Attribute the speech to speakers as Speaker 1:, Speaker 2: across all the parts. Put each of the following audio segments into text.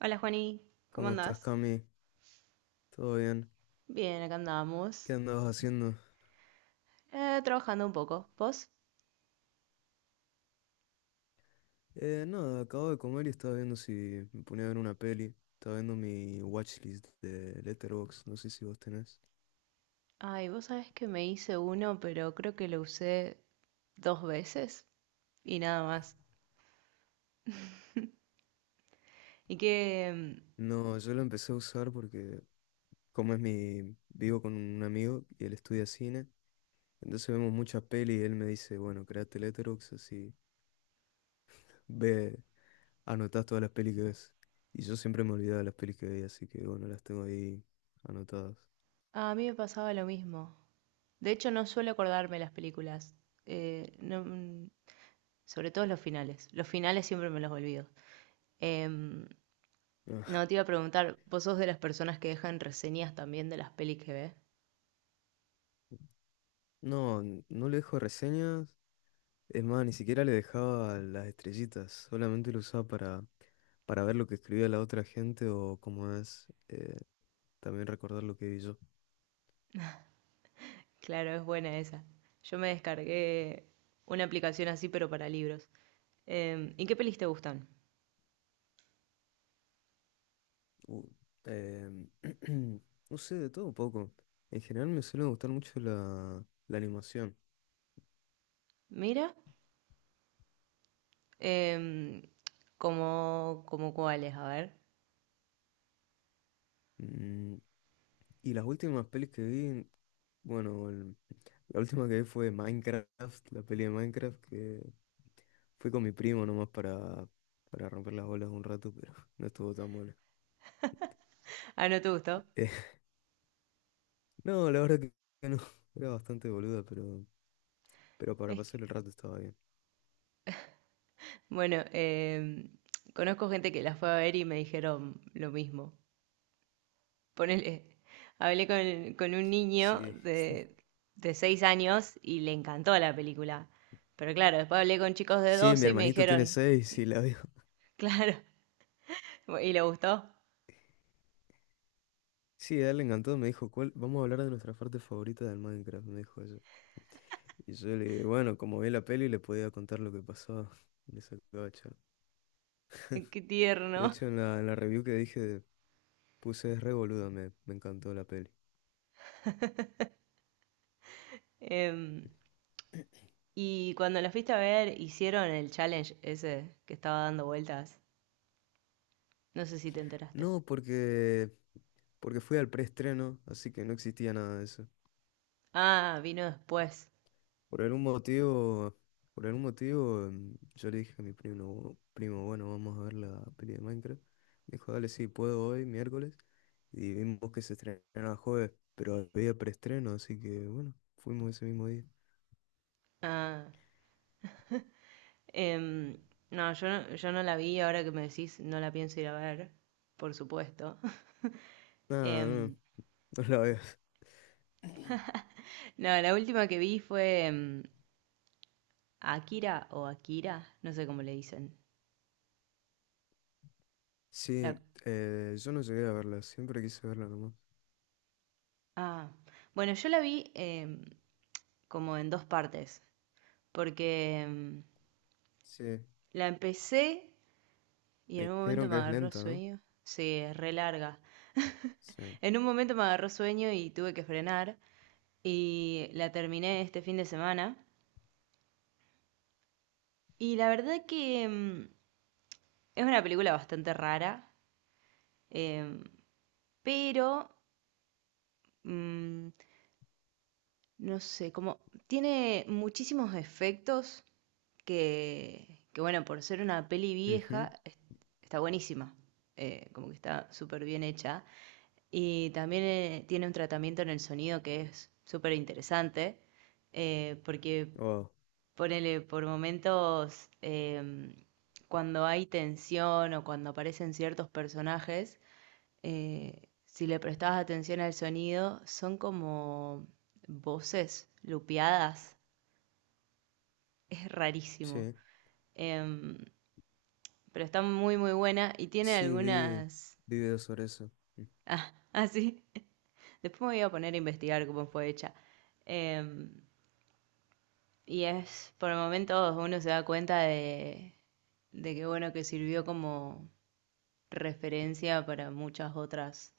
Speaker 1: Hola Juani, ¿cómo
Speaker 2: ¿Cómo estás,
Speaker 1: andás?
Speaker 2: Cami? ¿Todo bien?
Speaker 1: Bien, acá andamos.
Speaker 2: ¿Qué andabas haciendo?
Speaker 1: Trabajando un poco. ¿Vos?
Speaker 2: Nada, acabo de comer y estaba viendo si me ponía a ver una peli. Estaba viendo mi watchlist de Letterboxd, no sé si vos tenés.
Speaker 1: Ay, vos sabés que me hice uno, pero creo que lo usé dos veces y nada más. Y que mm,
Speaker 2: No, yo lo empecé a usar porque como es mi... vivo con un amigo y él estudia cine, entonces vemos muchas peli y él me dice, bueno, créate Letterboxd, así ve, anotás todas las pelis que ves. Y yo siempre me olvidaba de las pelis que veía, así que bueno, las tengo ahí anotadas.
Speaker 1: a mí me pasaba lo mismo. De hecho, no suelo acordarme las películas. No, sobre todo los finales. Los finales siempre me los olvido. Em,
Speaker 2: Ah,
Speaker 1: no te iba a preguntar, ¿vos sos de las personas que dejan reseñas también de las pelis que ves?
Speaker 2: no, no le dejo reseñas. Es más, ni siquiera le dejaba las estrellitas, solamente lo usaba para ver lo que escribía la otra gente o como es, también recordar lo que vi yo.
Speaker 1: Claro, es buena esa. Yo me descargué una aplicación así, pero para libros. ¿Y qué pelis te gustan?
Speaker 2: U- em, no sé, de todo un poco. En general me suele gustar mucho la animación.
Speaker 1: Mira, em, como, como cuáles, a ver.
Speaker 2: Mm, y las últimas pelis que vi, bueno, la última que vi fue Minecraft, la peli de Minecraft, que fue con mi primo nomás para romper las bolas un rato, pero no estuvo tan buena.
Speaker 1: Ah, ¿no te gustó?
Speaker 2: No, la verdad que no. Era bastante boluda, pero para
Speaker 1: Es que-
Speaker 2: pasar el rato estaba bien.
Speaker 1: Bueno, conozco gente que la fue a ver y me dijeron lo mismo. Ponele, hablé con un niño
Speaker 2: Sí,
Speaker 1: de, de 6 años y le encantó la película. Pero claro, después hablé con chicos de
Speaker 2: sí, mi
Speaker 1: 12 y me
Speaker 2: hermanito tiene
Speaker 1: dijeron,
Speaker 2: seis y la vio.
Speaker 1: claro, ¿y le gustó?
Speaker 2: Sí, a él le encantó, me dijo, ¿cuál? Vamos a hablar de nuestra parte favorita del Minecraft, me dijo eso. Y yo le dije, bueno, como vi la peli, le podía contar lo que pasaba en esa gacha.
Speaker 1: Qué
Speaker 2: De
Speaker 1: tierno.
Speaker 2: hecho, en la review que dije, puse es re boluda, me encantó la peli.
Speaker 1: Em, y cuando la fuiste a ver, hicieron el challenge ese que estaba dando vueltas. No sé si te enteraste.
Speaker 2: No, porque fui al preestreno, así que no existía nada de eso.
Speaker 1: Ah, vino después.
Speaker 2: Por algún motivo, por algún motivo, yo le dije a mi primo, primo, bueno, vamos a ver la peli de Minecraft. Me dijo, dale, sí, puedo hoy, miércoles. Y vimos que se estrenaba jueves, pero había preestreno, así que bueno, fuimos ese mismo día.
Speaker 1: Ah, em, no, yo no la vi, ahora que me decís, no la pienso ir a ver, por supuesto.
Speaker 2: Nada, no,
Speaker 1: Em,
Speaker 2: no la veas.
Speaker 1: no, la última que vi fue Akira o Akira, no sé cómo le dicen. La-
Speaker 2: Sí, yo no llegué a verla, siempre quise verla nomás.
Speaker 1: ah, bueno, yo la vi como en dos partes, porque
Speaker 2: Sí,
Speaker 1: la empecé. Y
Speaker 2: me
Speaker 1: en un momento
Speaker 2: dijeron
Speaker 1: me
Speaker 2: que es
Speaker 1: agarró
Speaker 2: lenta, ¿no?
Speaker 1: sueño. Sí, es re larga.
Speaker 2: Sí.
Speaker 1: En un momento me agarró sueño y tuve que frenar. Y la terminé este fin de semana. Y la verdad que es una película bastante rara. em, pero, mm, no sé, como tiene muchísimos efectos bueno, por ser una peli
Speaker 2: Ujú.
Speaker 1: vieja, está buenísima. Como que está súper bien hecha. Y también tiene un tratamiento en el sonido que es súper interesante, porque
Speaker 2: Oh,
Speaker 1: ponele por momentos, cuando hay tensión o cuando aparecen ciertos personajes, si le prestabas atención al sonido, son como voces lupeadas. Es rarísimo.
Speaker 2: sí.
Speaker 1: Em, pero está muy, muy buena y tiene
Speaker 2: Sí,
Speaker 1: algunas...
Speaker 2: vi videos sobre eso. Mm.
Speaker 1: Ah, ah, sí. Después me voy a poner a investigar cómo fue hecha. Em, Y es, por momentos uno se da cuenta de que bueno, que sirvió como referencia para muchas otras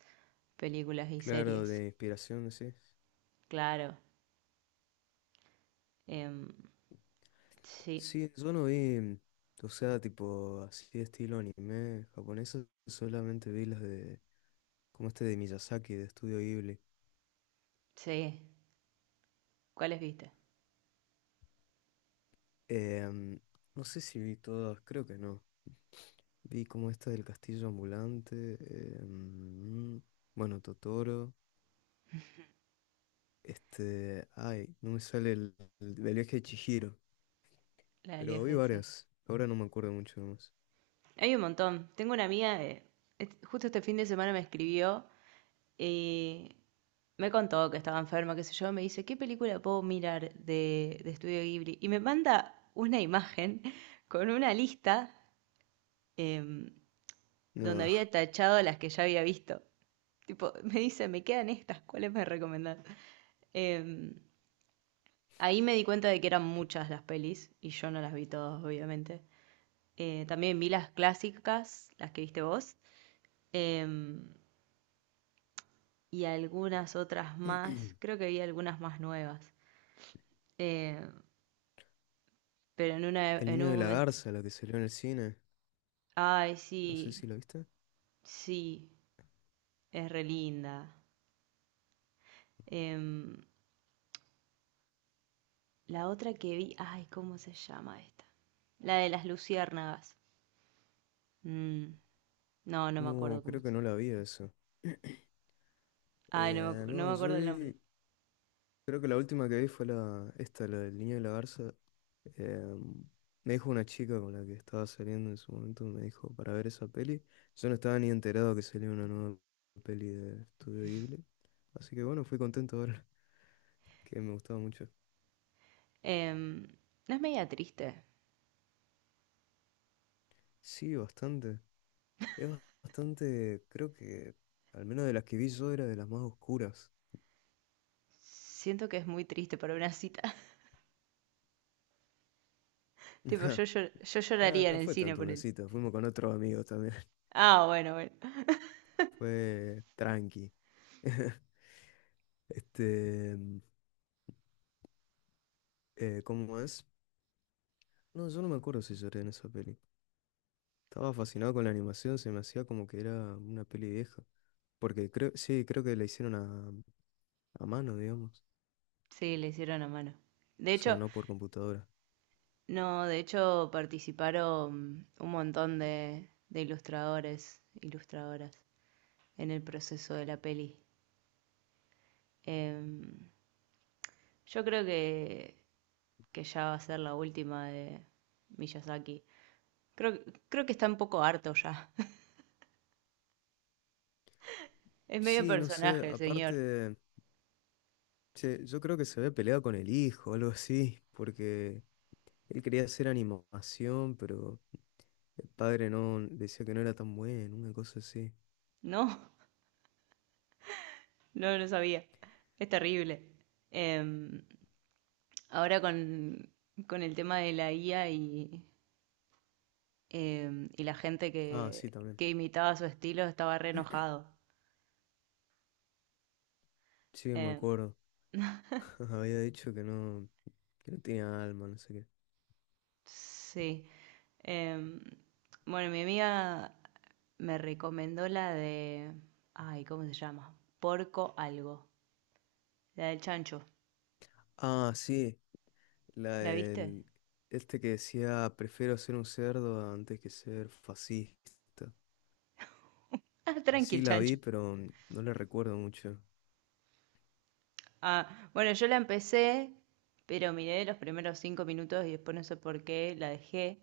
Speaker 1: películas y
Speaker 2: Claro,
Speaker 1: series.
Speaker 2: de inspiración, sí.
Speaker 1: Claro, em, sí,
Speaker 2: Sí, yo no vi, o sea, tipo así de estilo anime japonesa, solamente vi las de, como este de Miyazaki, de Estudio Ghibli.
Speaker 1: sí. ¿Cuáles viste?
Speaker 2: Em, no sé si vi todas, creo que no. Vi como esta del Castillo Ambulante, em, bueno, Totoro, este, ay, no me sale el del viaje de Chihiro,
Speaker 1: La del
Speaker 2: pero vi
Speaker 1: viaje, sí.
Speaker 2: varias, ahora no me acuerdo mucho más.
Speaker 1: Hay un montón. Tengo una amiga, de, justo este fin de semana me escribió y me contó que estaba enferma, qué sé yo. Me dice, ¿qué película puedo mirar de Estudio Ghibli? Y me manda una imagen con una lista em, donde
Speaker 2: No,
Speaker 1: había tachado las que ya había visto. Tipo, me dice, me quedan estas, ¿cuáles me recomendás? Em, Ahí me di cuenta de que eran muchas las pelis y yo no las vi todas, obviamente. También vi las clásicas, las que viste vos, em, y algunas otras más. Creo que vi algunas más nuevas. Eh, pero en una,
Speaker 2: el
Speaker 1: en
Speaker 2: niño
Speaker 1: un
Speaker 2: de la
Speaker 1: momento,
Speaker 2: garza, la que salió en el cine,
Speaker 1: ay,
Speaker 2: no sé
Speaker 1: sí,
Speaker 2: si la viste.
Speaker 1: sí, es re linda. Em, la otra que vi, ay, ¿cómo se llama esta? La de las luciérnagas. Mm, no, no me acuerdo
Speaker 2: No,
Speaker 1: cómo
Speaker 2: creo que no la vi eso.
Speaker 1: ay, no, no me
Speaker 2: No, yo
Speaker 1: acuerdo el nombre.
Speaker 2: vi, creo que la última que vi fue la, esta, la del niño de la garza. Eh, me dijo una chica con la que estaba saliendo en su momento, me dijo para ver esa peli. Yo no estaba ni enterado que salía una nueva peli de Estudio Ghibli. Así que bueno, fui contento de verla, que me gustaba mucho.
Speaker 1: Em, no, es media triste.
Speaker 2: Sí, bastante. Es bastante, creo que al menos de las que vi yo era de las más oscuras.
Speaker 1: Siento que es muy triste para una cita. Tipo, yo, yo
Speaker 2: Nada,
Speaker 1: lloraría en
Speaker 2: no
Speaker 1: el
Speaker 2: fue
Speaker 1: cine
Speaker 2: tanto
Speaker 1: por
Speaker 2: una
Speaker 1: él.
Speaker 2: cita, fuimos con otros amigos.
Speaker 1: Ah, bueno, bueno.
Speaker 2: Fue tranqui. Este, ¿cómo es? No, yo no me acuerdo si lloré en esa peli. Estaba fascinado con la animación, se me hacía como que era una peli vieja. Porque creo, sí, creo que la hicieron a mano, digamos.
Speaker 1: Sí, le hicieron a mano. De
Speaker 2: O sea,
Speaker 1: hecho,
Speaker 2: no por computadora.
Speaker 1: no, de hecho participaron un montón de ilustradores, ilustradoras en el proceso de la peli. Em, yo creo que ya va a ser la última de Miyazaki. Creo, creo que está un poco harto ya. Es medio
Speaker 2: Sí, no sé,
Speaker 1: personaje el señor.
Speaker 2: aparte, che, yo creo que se había peleado con el hijo, algo así, porque él quería hacer animación, pero el padre no decía que no era tan bueno, una cosa así.
Speaker 1: No, no, lo sabía. Es terrible. Em, Ahora con el tema de la IA y la gente
Speaker 2: Ah, sí, también.
Speaker 1: que imitaba su estilo estaba re enojado.
Speaker 2: Sí, me
Speaker 1: Em,
Speaker 2: acuerdo. Ajá, había dicho que que no tenía alma, no sé qué.
Speaker 1: sí. Em, bueno, mi amiga me recomendó la de... Ay, ¿cómo se llama? Porco algo. La del chancho.
Speaker 2: Ah, sí, la
Speaker 1: ¿La viste?
Speaker 2: del, este que decía, prefiero ser un cerdo antes que ser fascista.
Speaker 1: Ah, tranqui
Speaker 2: Sí,
Speaker 1: el
Speaker 2: la
Speaker 1: chancho.
Speaker 2: vi, pero no la recuerdo mucho.
Speaker 1: Ah, bueno, yo la empecé, pero miré los primeros 5 minutos y después no sé por qué la dejé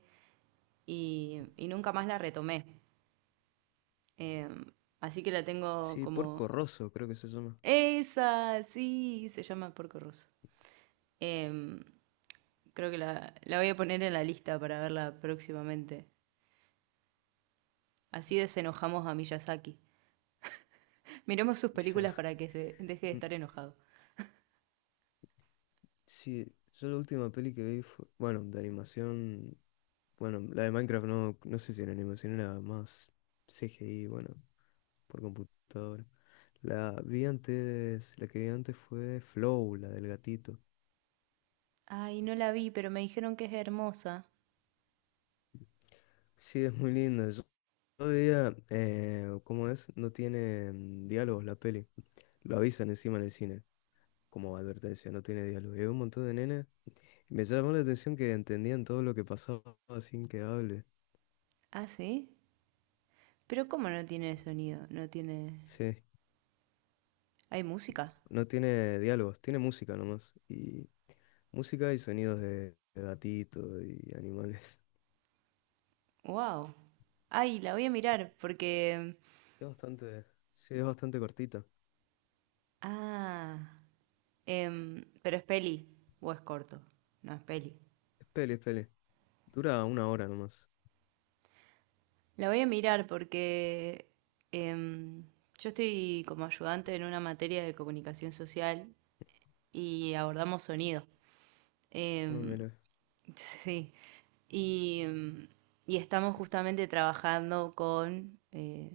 Speaker 1: y nunca más la retomé. Eh, Así que la tengo
Speaker 2: Sí,
Speaker 1: como...
Speaker 2: Porco Rosso, creo que se llama.
Speaker 1: Esa, sí, se llama Porco Rosso. Em, Creo que la voy a poner en la lista para verla próximamente. Así desenojamos a Miyazaki. Miremos sus películas para que se deje de
Speaker 2: Mm,
Speaker 1: estar enojado.
Speaker 2: sí, yo la última peli que vi fue, bueno, de animación, bueno, la de Minecraft no, no sé si era animación, era más CGI, bueno, por computadora. La vi antes, la que vi antes fue Flow, la del gatito.
Speaker 1: Ay, no la vi, pero me dijeron que es hermosa.
Speaker 2: Sí, es muy linda. Yo todavía, ¿cómo es? No tiene diálogos la peli. Lo avisan encima en el cine, como advertencia, no tiene diálogo. Y hay un montón de nenas. Y me llamó la atención que entendían todo lo que pasaba sin que hable.
Speaker 1: ¿Ah, sí? Pero ¿cómo no tiene sonido? No tiene...
Speaker 2: Sí,
Speaker 1: Hay música.
Speaker 2: no tiene diálogos, tiene música nomás. Y música y sonidos de gatitos y animales.
Speaker 1: Wow. Ay, la voy a mirar porque.
Speaker 2: Es es bastante cortita.
Speaker 1: Ah. Pero es peli o es corto. No es peli.
Speaker 2: Es peli, es peli. Dura 1 hora nomás.
Speaker 1: La voy a mirar porque em, yo estoy como ayudante en una materia de comunicación social y abordamos sonido.
Speaker 2: Ah,
Speaker 1: Em,
Speaker 2: mira.
Speaker 1: sí. Y y estamos justamente trabajando con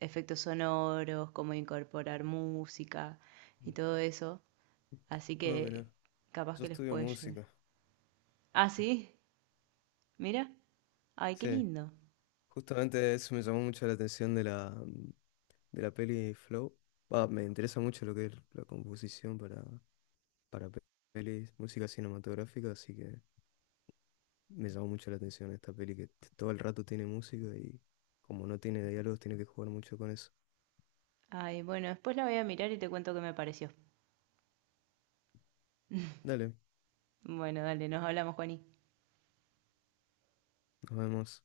Speaker 1: efectos sonoros, cómo incorporar música y todo eso. Así
Speaker 2: Ah,
Speaker 1: que
Speaker 2: mira.
Speaker 1: capaz
Speaker 2: Yo
Speaker 1: que les
Speaker 2: estudio
Speaker 1: puede llegar.
Speaker 2: música.
Speaker 1: Ah, sí, mira. Ay, qué
Speaker 2: Sí.
Speaker 1: lindo.
Speaker 2: Justamente eso me llamó mucho la atención de de la peli Flow. Va, me interesa mucho lo que es la composición para pelis, música cinematográfica, así que me llamó mucho la atención esta peli que todo el rato tiene música y como no tiene diálogos tiene que jugar mucho con eso.
Speaker 1: Ay, bueno, después la voy a mirar y te cuento qué me pareció.
Speaker 2: Dale,
Speaker 1: Bueno, dale, nos hablamos, Juani.
Speaker 2: nos vemos.